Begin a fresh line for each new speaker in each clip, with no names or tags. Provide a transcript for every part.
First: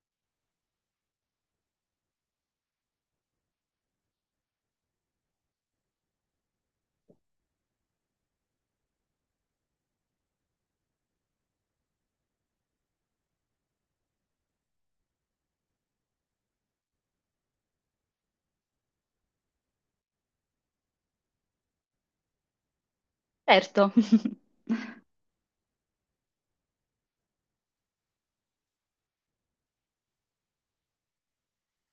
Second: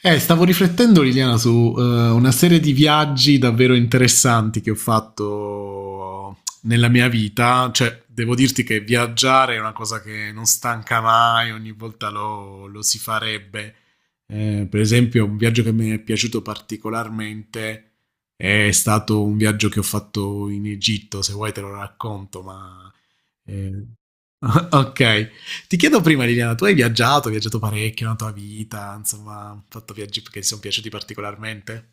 Stavo riflettendo, Liliana, su una serie di viaggi davvero interessanti che ho fatto nella mia vita. Cioè, devo dirti che viaggiare è una cosa che non stanca mai, ogni volta lo si farebbe. Per esempio, un viaggio che mi è piaciuto particolarmente è stato un viaggio che ho fatto in Egitto. Se vuoi te lo racconto, ma... eh,
Certo.
ok, ti chiedo prima Liliana, tu hai viaggiato parecchio nella tua vita, insomma, hai fatto viaggi che ti sono piaciuti particolarmente?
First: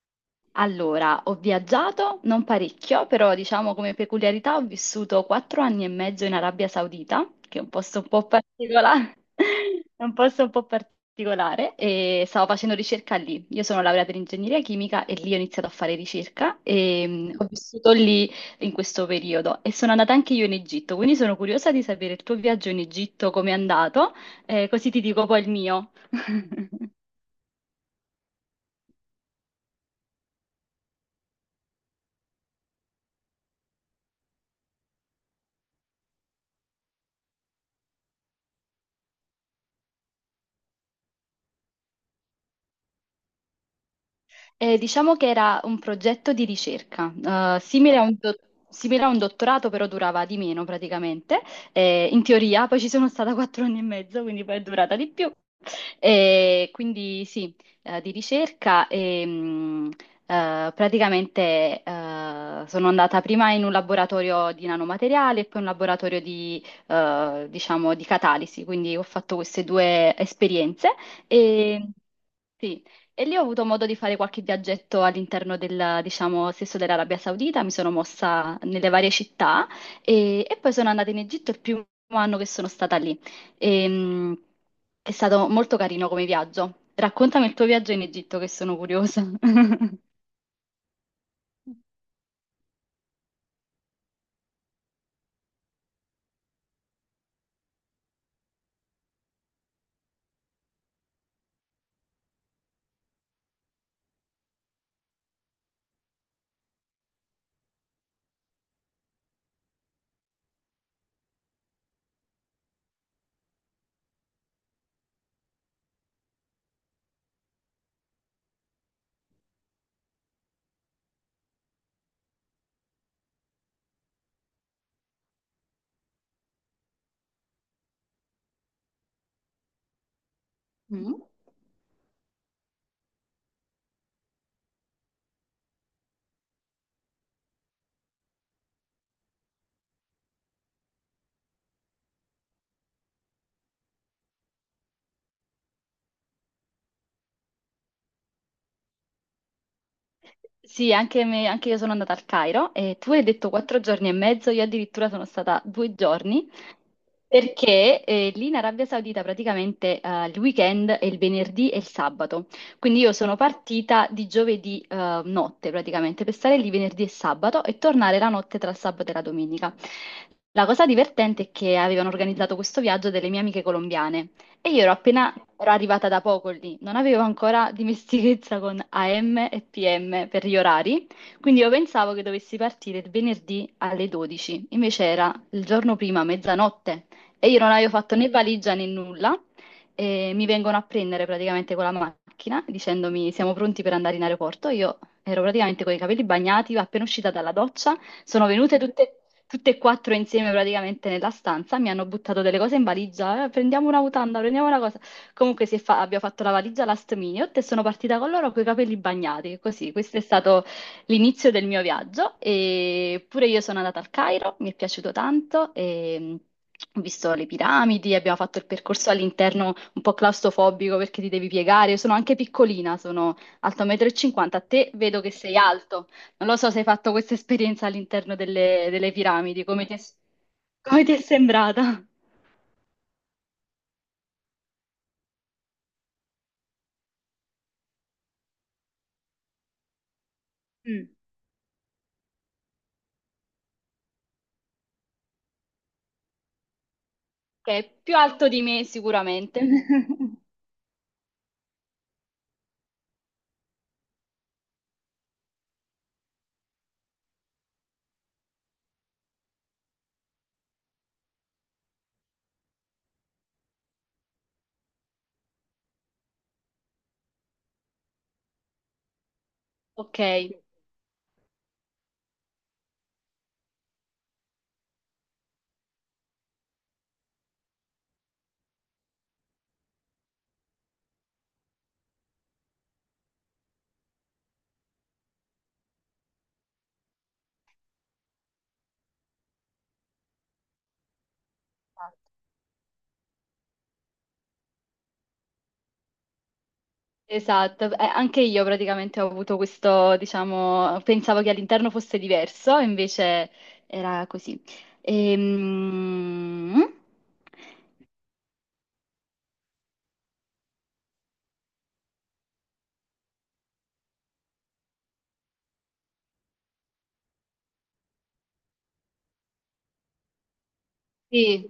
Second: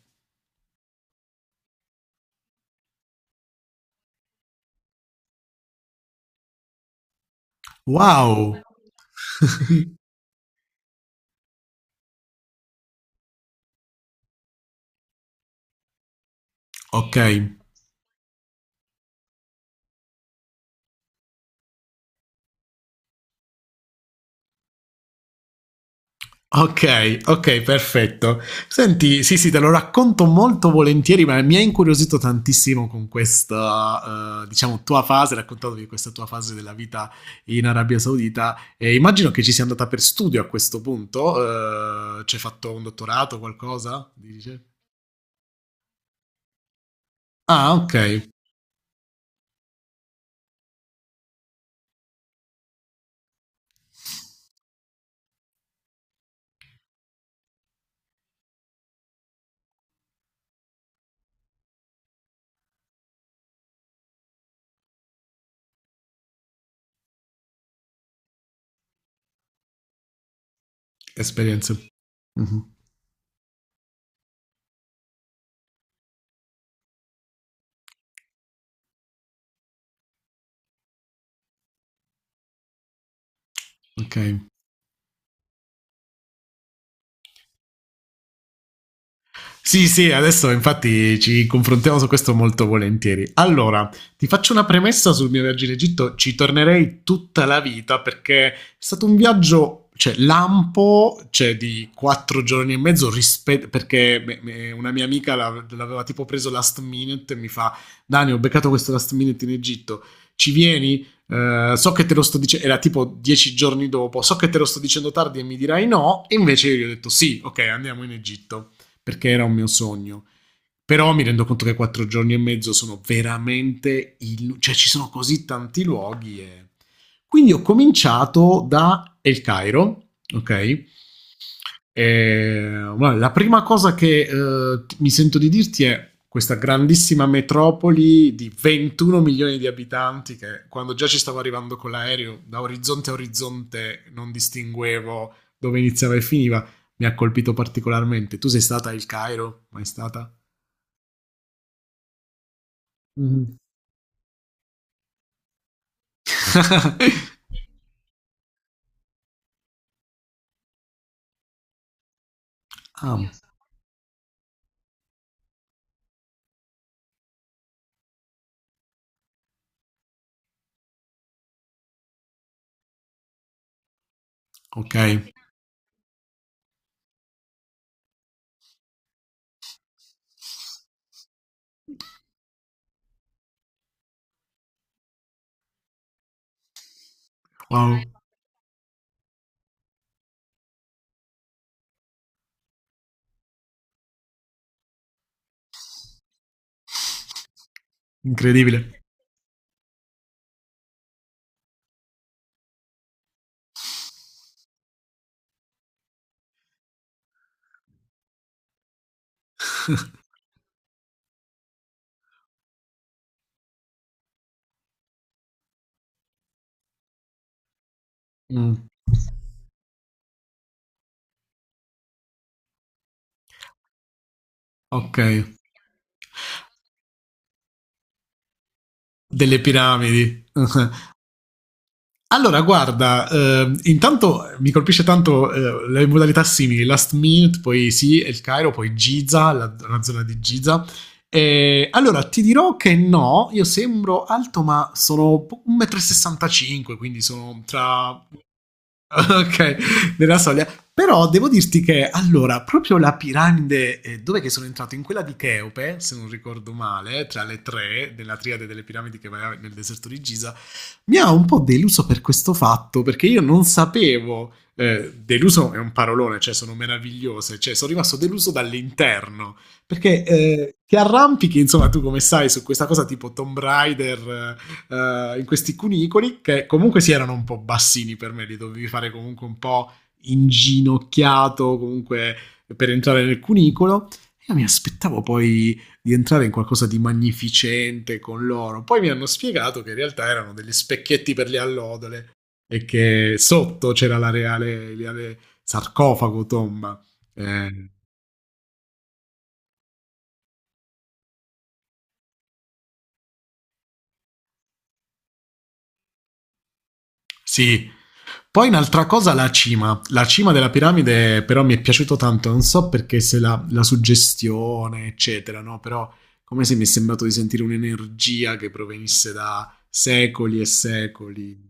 Allora, ho viaggiato, non parecchio, però diciamo come peculiarità ho vissuto 4 anni e mezzo in Arabia Saudita, che è un posto un po'
Wow!
particolare, è un posto un po' particolare, e stavo facendo ricerca lì. Io sono laureata in ingegneria chimica e lì ho iniziato a fare ricerca e
Ok,
ho vissuto lì in questo periodo e sono andata anche io in Egitto, quindi sono curiosa di sapere il tuo viaggio in Egitto, come è andato, così ti dico poi il mio.
ok, ok, perfetto. Senti, sì, sì, te lo racconto molto volentieri, ma mi ha incuriosito tantissimo con questa, diciamo, tua fase, raccontandomi questa tua fase della vita in Arabia Saudita. E immagino che ci sia andata per studio a questo punto, ci hai fatto un dottorato o qualcosa? Dice?
Diciamo che era un progetto di ricerca, eh,
Ah, ok,
simile a un, do- simile a un dottorato, però durava di meno praticamente. In teoria, poi ci sono stata 4 anni e mezzo, quindi poi è durata di più. Quindi sì, di ricerca e praticamente sono andata prima in un laboratorio di nanomateriali e poi in un laboratorio di, diciamo, di catalisi, quindi ho fatto queste due esperienze.
esperienze.
E
Mhm.
sì, e lì ho avuto modo di fare qualche viaggetto all'interno del, diciamo, stesso dell'Arabia Saudita, mi sono mossa nelle varie città e poi sono andata in Egitto il primo anno che sono stata lì.
Ok.
Ehm, è stato molto carino come viaggio. Raccontami il tuo viaggio in Egitto, che sono curiosa.
Sì, sì, adesso infatti ci confrontiamo su questo molto volentieri. Allora, ti faccio una premessa sul mio viaggio in Egitto, ci tornerei tutta la vita perché è stato un viaggio, cioè lampo, cioè di 4 giorni e mezzo, perché una mia amica l'aveva tipo preso last minute e mi fa, Dani, ho beccato questo last minute in Egitto, ci vieni? So che te lo sto dicendo, era tipo 10 giorni dopo, so che te lo sto dicendo tardi e mi dirai no, e invece io gli ho detto sì, ok, andiamo in Egitto perché era un mio sogno. Però mi rendo conto che 4 giorni e mezzo sono veramente... cioè ci sono così tanti luoghi e... quindi ho cominciato da El Cairo, ok?
Mm.
E bueno, la prima cosa che mi sento di dirti è questa grandissima metropoli di 21 milioni di abitanti che quando già ci stavo arrivando con l'aereo da orizzonte a orizzonte non distinguevo dove iniziava e finiva mi ha colpito particolarmente. Tu sei stata al Cairo? Mai stata?
Sì, anche, anche io sono andata al Cairo e tu hai detto
Mm.
4 giorni e mezzo, io addirittura sono stata 2 giorni perché lì in Arabia Saudita praticamente il weekend è il venerdì e il sabato, quindi io
Ah,
sono partita di giovedì notte praticamente per stare lì venerdì e sabato e tornare la notte tra il sabato e la domenica. La cosa divertente è che avevano organizzato questo viaggio delle mie amiche colombiane. E io
ok.
ero arrivata da poco lì, non avevo ancora dimestichezza con AM e PM per gli orari, quindi io pensavo che dovessi partire il venerdì alle 12, invece era il giorno prima, mezzanotte, e io non avevo
Wow,
fatto né valigia né nulla, e mi vengono a prendere praticamente con la macchina dicendomi siamo pronti per andare in aeroporto, io ero praticamente con i capelli bagnati, appena uscita dalla doccia, sono venute
incredibile.
tutte e quattro insieme praticamente nella stanza, mi hanno buttato delle cose in valigia, prendiamo una mutanda, prendiamo una cosa. Comunque abbiamo fatto la valigia last minute e sono partita con loro con i capelli bagnati, così. Questo è stato l'inizio del mio viaggio e pure io sono andata al Cairo, mi è piaciuto tanto e ho visto le piramidi, abbiamo fatto il
Mm,
percorso all'interno un po' claustrofobico perché ti devi piegare. Io sono anche piccolina, sono alto 1,50 m. A te
ok,
vedo che sei alto. Non lo so se hai fatto questa esperienza all'interno delle, delle
delle
piramidi,
piramidi.
come ti è sembrata?
Allora, guarda, intanto mi colpisce tanto le modalità simili, last minute, poi sì, El Cairo, poi Giza, la zona di Giza.
Mm.
Allora, ti dirò che no, io sembro alto, ma sono 1,65 m, quindi sono
Ok, più
tra
alto di me sicuramente.
ok, nella soglia. Però devo dirti che allora, proprio la piramide, dove che sono entrato? In quella di Cheope, se non ricordo male, tra le tre della triade delle piramidi che va nel deserto di Giza, mi ha un po' deluso per questo fatto, perché io non sapevo. Deluso è un parolone, cioè sono meravigliose, cioè sono rimasto deluso dall'interno,
Ok,
perché
sì,
ti arrampichi, insomma, tu come sai, su questa cosa tipo Tomb Raider, in questi cunicoli, che comunque si erano un po' bassini per me, li dovevi fare comunque un po' inginocchiato, comunque per entrare nel cunicolo. Io mi aspettavo poi di entrare in qualcosa di magnificente con loro. Poi mi hanno spiegato che in realtà erano degli specchietti per le allodole e che sotto c'era la reale, reale sarcofago tomba.
esatto.
Eh,
Esatto. Anche io praticamente ho avuto questo, diciamo, pensavo che all'interno fosse diverso, invece era così. Ehm,
sì. Poi un'altra cosa, la cima. La cima della piramide però mi è piaciuto tanto, non so perché, se la, suggestione, eccetera, no? Però come se mi è sembrato di sentire un'energia che provenisse da secoli e secoli.
Sì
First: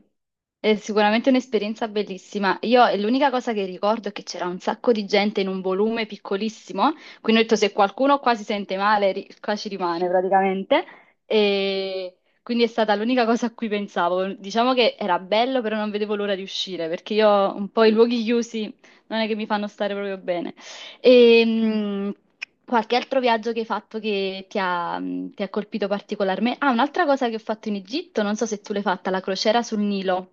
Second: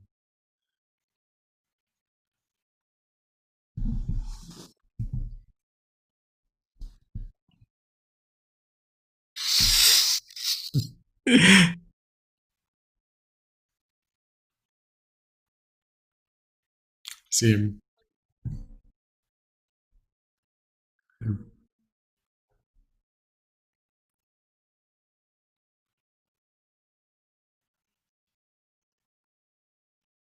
è sicuramente un'esperienza bellissima. Io e l'unica cosa che ricordo è che c'era un sacco di gente in un volume piccolissimo, quindi ho detto se qualcuno qua si sente male, qua ci rimane praticamente. E quindi è stata l'unica cosa a cui pensavo. Diciamo che era bello, però non vedevo l'ora di uscire, perché io un
Sì,
po' i luoghi chiusi non è che mi fanno stare proprio bene. E qualche altro viaggio che hai fatto che ti ha colpito particolarmente? Ah, un'altra cosa che ho fatto in Egitto, non so se tu l'hai fatta, la crociera sul Nilo.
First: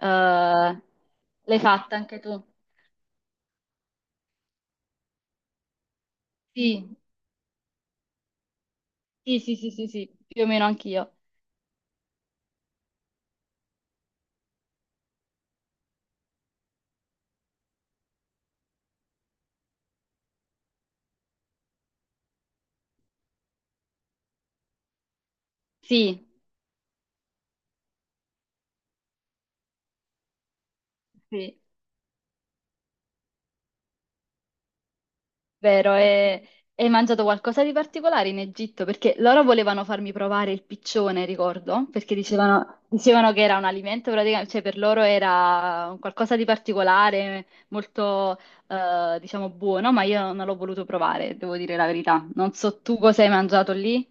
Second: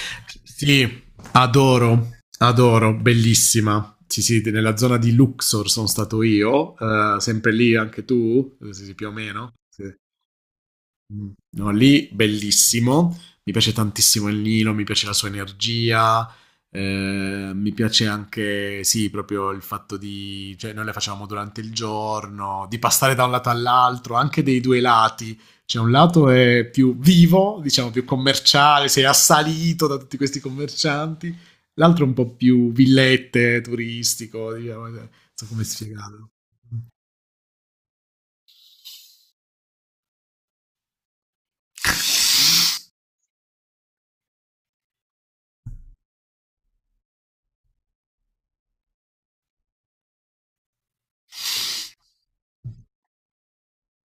Eh,
sì,
L'hai fatta
adoro,
anche tu?
adoro, bellissima. Sì, sì, nella zona di Luxor sono stato io,
Sì,
sempre lì anche tu, sì, sì, più o
sì,
meno.
sì, sì,
Sì.
sì, sì, più o meno anch'io.
Mm. No, lì bellissimo, mi piace tantissimo il Nilo, mi piace la sua energia, mi piace anche, sì, proprio il fatto di, cioè noi le facevamo durante il giorno, di passare da un lato all'altro, anche dei due lati, cioè un lato
Sì,
è più vivo, diciamo più commerciale, sei assalito da tutti questi commercianti,
sì.
l'altro è un po' più villette, turistico, diciamo, non so come
Vero,
spiegarlo.
e hai mangiato qualcosa di particolare in Egitto? Perché loro volevano farmi provare il piccione, ricordo, perché dicevano, dicevano che era un alimento praticamente, cioè per loro era un qualcosa di particolare, molto, diciamo, buono, ma io non l'ho voluto provare, devo dire la verità. Non so tu cosa hai mangiato lì.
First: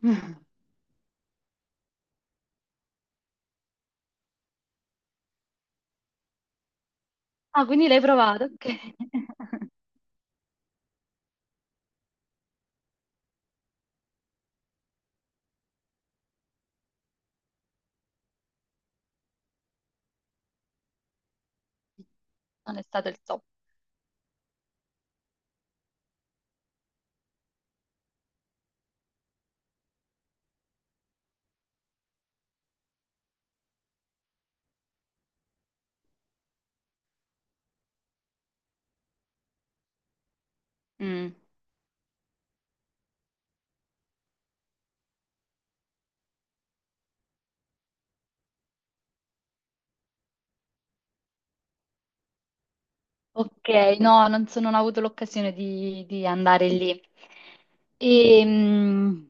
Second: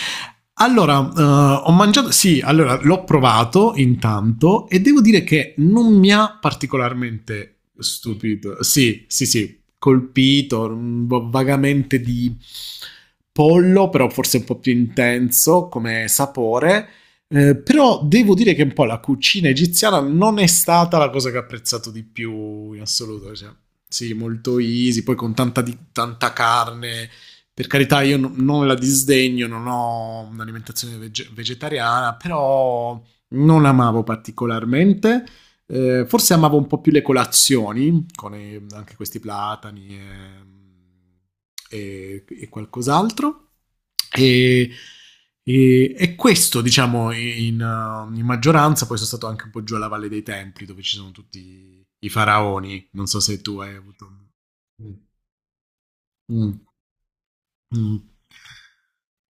Allora, ho mangiato, sì, allora l'ho provato intanto e devo dire che non mi ha particolarmente
Ah, quindi l'hai provato?
stupito.
Ok.
Sì, sì, sì, colpito, un po' vagamente di pollo, però forse un po' più intenso come sapore. Però devo dire che un po' la cucina egiziana non è stata la cosa che ho apprezzato di più
Non
in
è stato il
assoluto.
top.
Cioè, sì, molto easy, poi con tanta carne, per carità, io non la disdegno, non ho un'alimentazione vegetariana, però non amavo particolarmente. Forse amavo un po' più le colazioni, con anche questi platani e,
Mm.
e qualcos'altro. E, e questo, diciamo, in maggioranza, poi sono stato anche un po' giù alla Valle dei Templi, dove ci sono tutti i faraoni. Non so se tu
Ok,
hai avuto...
no, non, non ho avuto l'occasione di
Mm.
andare lì.
Mm.
E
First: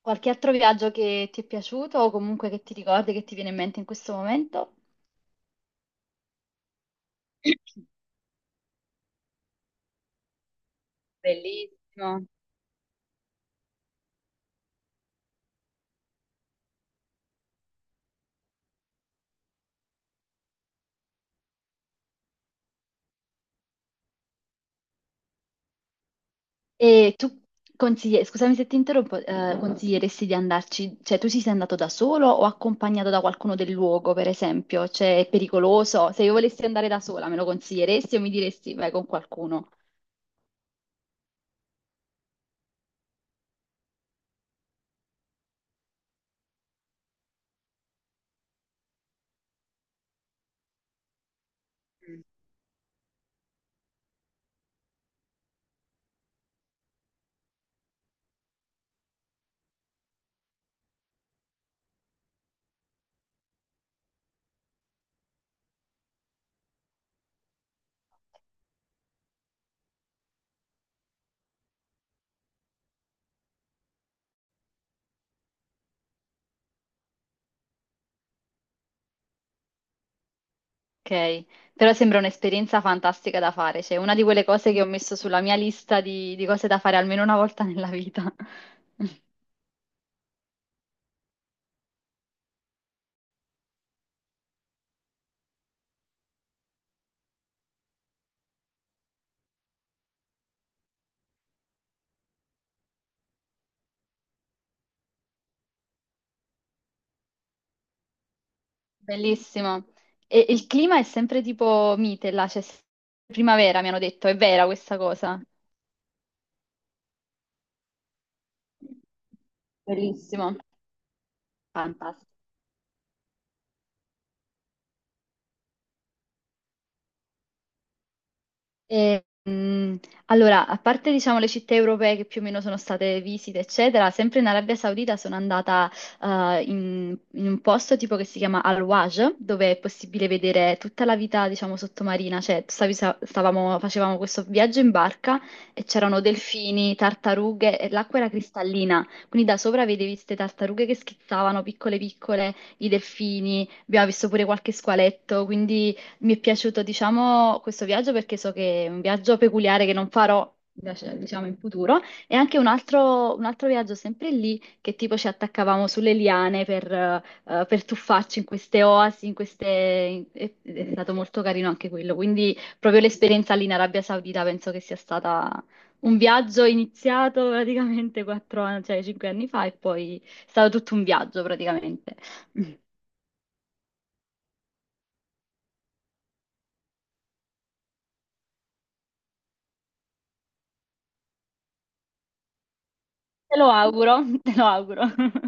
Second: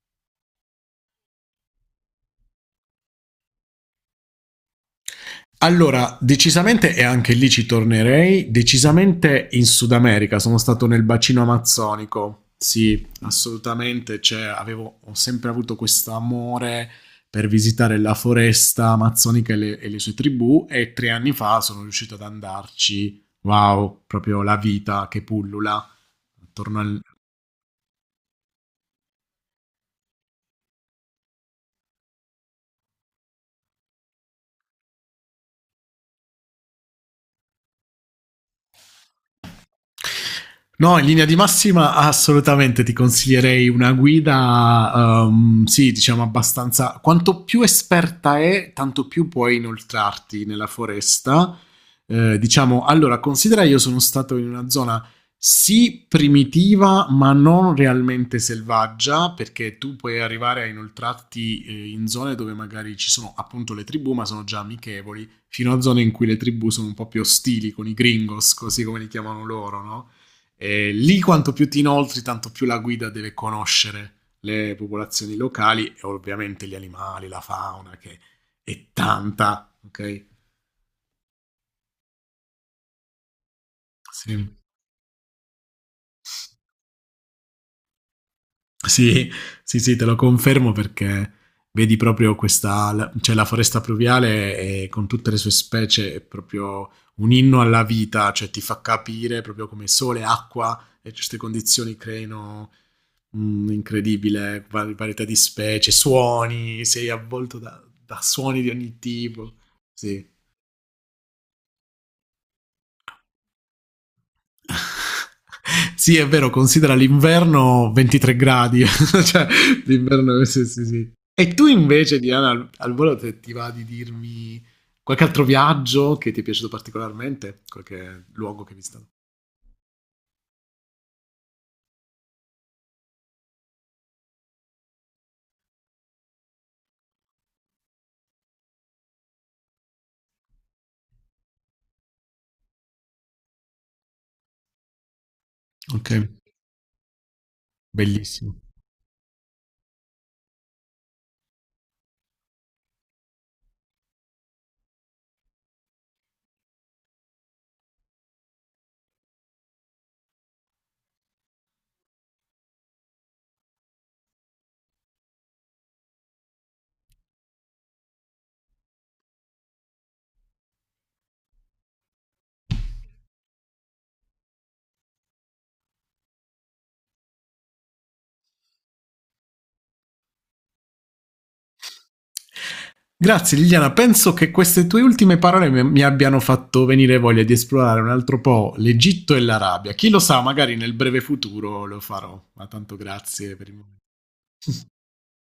qualche altro viaggio che ti è piaciuto o comunque che ti ricordi, che ti viene in mente in questo momento?
Allora, decisamente, e anche lì ci tornerei, decisamente in Sud America, sono stato nel bacino
Bellissimo.
amazzonico, sì, assolutamente, cioè, ho sempre avuto questo amore per visitare la foresta amazzonica e le sue tribù e 3 anni fa sono riuscito ad andarci, wow, proprio la vita che pullula attorno al,
E tu scusami se ti interrompo, consiglieresti di andarci, cioè tu ci sei andato da solo o accompagnato da qualcuno del luogo, per esempio? Cioè è pericoloso? Se io volessi andare da sola, me lo consiglieresti o mi diresti vai con qualcuno?
no, in linea di massima assolutamente ti consiglierei una guida, sì, diciamo abbastanza... quanto più esperta è, tanto più puoi inoltrarti nella foresta. Diciamo, allora, considera io sono stato in una zona sì primitiva, ma non realmente selvaggia, perché tu puoi arrivare a inoltrarti in zone dove magari ci sono appunto le tribù, ma sono già amichevoli fino a zone in cui le tribù sono un po' più ostili con i gringos, così come li chiamano loro, no? E lì quanto più ti inoltri, tanto più la guida deve conoscere le popolazioni locali e ovviamente gli animali, la fauna, che è tanta, ok?
Ok, però sembra un'esperienza fantastica da fare, cioè una di quelle
Sì.
cose che ho messo sulla mia lista di cose da fare almeno una volta nella vita.
Sì, sì, sì, te lo confermo perché vedi proprio questa, cioè la foresta pluviale con tutte le sue specie è proprio un inno alla vita, cioè ti fa capire proprio come sole, acqua e queste condizioni creino un'incredibile varietà di specie, suoni, sei avvolto da, suoni di ogni tipo.
Bellissimo.
Sì.
E il clima è sempre tipo mite là, c'è sempre primavera, mi hanno detto, è vera questa cosa.
Sì, è vero, considera l'inverno 23 gradi, cioè l'inverno
Bellissimo,
sì, sì, sì. E tu invece,
fantastico.
Diana, al volo ti va di dirmi qualche altro viaggio che ti è piaciuto particolarmente, qualche luogo che hai visto?
Mm, allora, a parte diciamo le città europee che più o meno sono state visite, eccetera, sempre in Arabia Saudita sono andata in un posto tipo che si chiama Al-Waj, dove è possibile vedere tutta la vita, diciamo, sottomarina, cioè facevamo questo viaggio in barca e
Ok,
c'erano delfini, tartarughe e l'acqua era
bellissimo.
cristallina, quindi da sopra vedevi queste tartarughe che schizzavano piccole piccole, i delfini, abbiamo visto pure qualche squaletto, quindi... Mi è piaciuto, diciamo, questo viaggio perché so che è un viaggio peculiare che non farò, diciamo, in futuro. E anche un altro viaggio sempre lì, che tipo ci attaccavamo sulle liane per tuffarci in queste oasi, in queste... in- È è stato molto carino anche quello. Quindi proprio l'esperienza lì in Arabia Saudita penso che sia stata un viaggio iniziato praticamente 4 anni, cioè 5 anni fa e poi è stato tutto un viaggio praticamente.
Grazie Liliana, penso che queste tue ultime parole mi abbiano fatto venire voglia di esplorare un altro po' l'Egitto e l'Arabia. Chi lo sa, magari nel breve futuro lo farò, ma tanto grazie
Te
per
lo
il momento.
auguro, te lo auguro.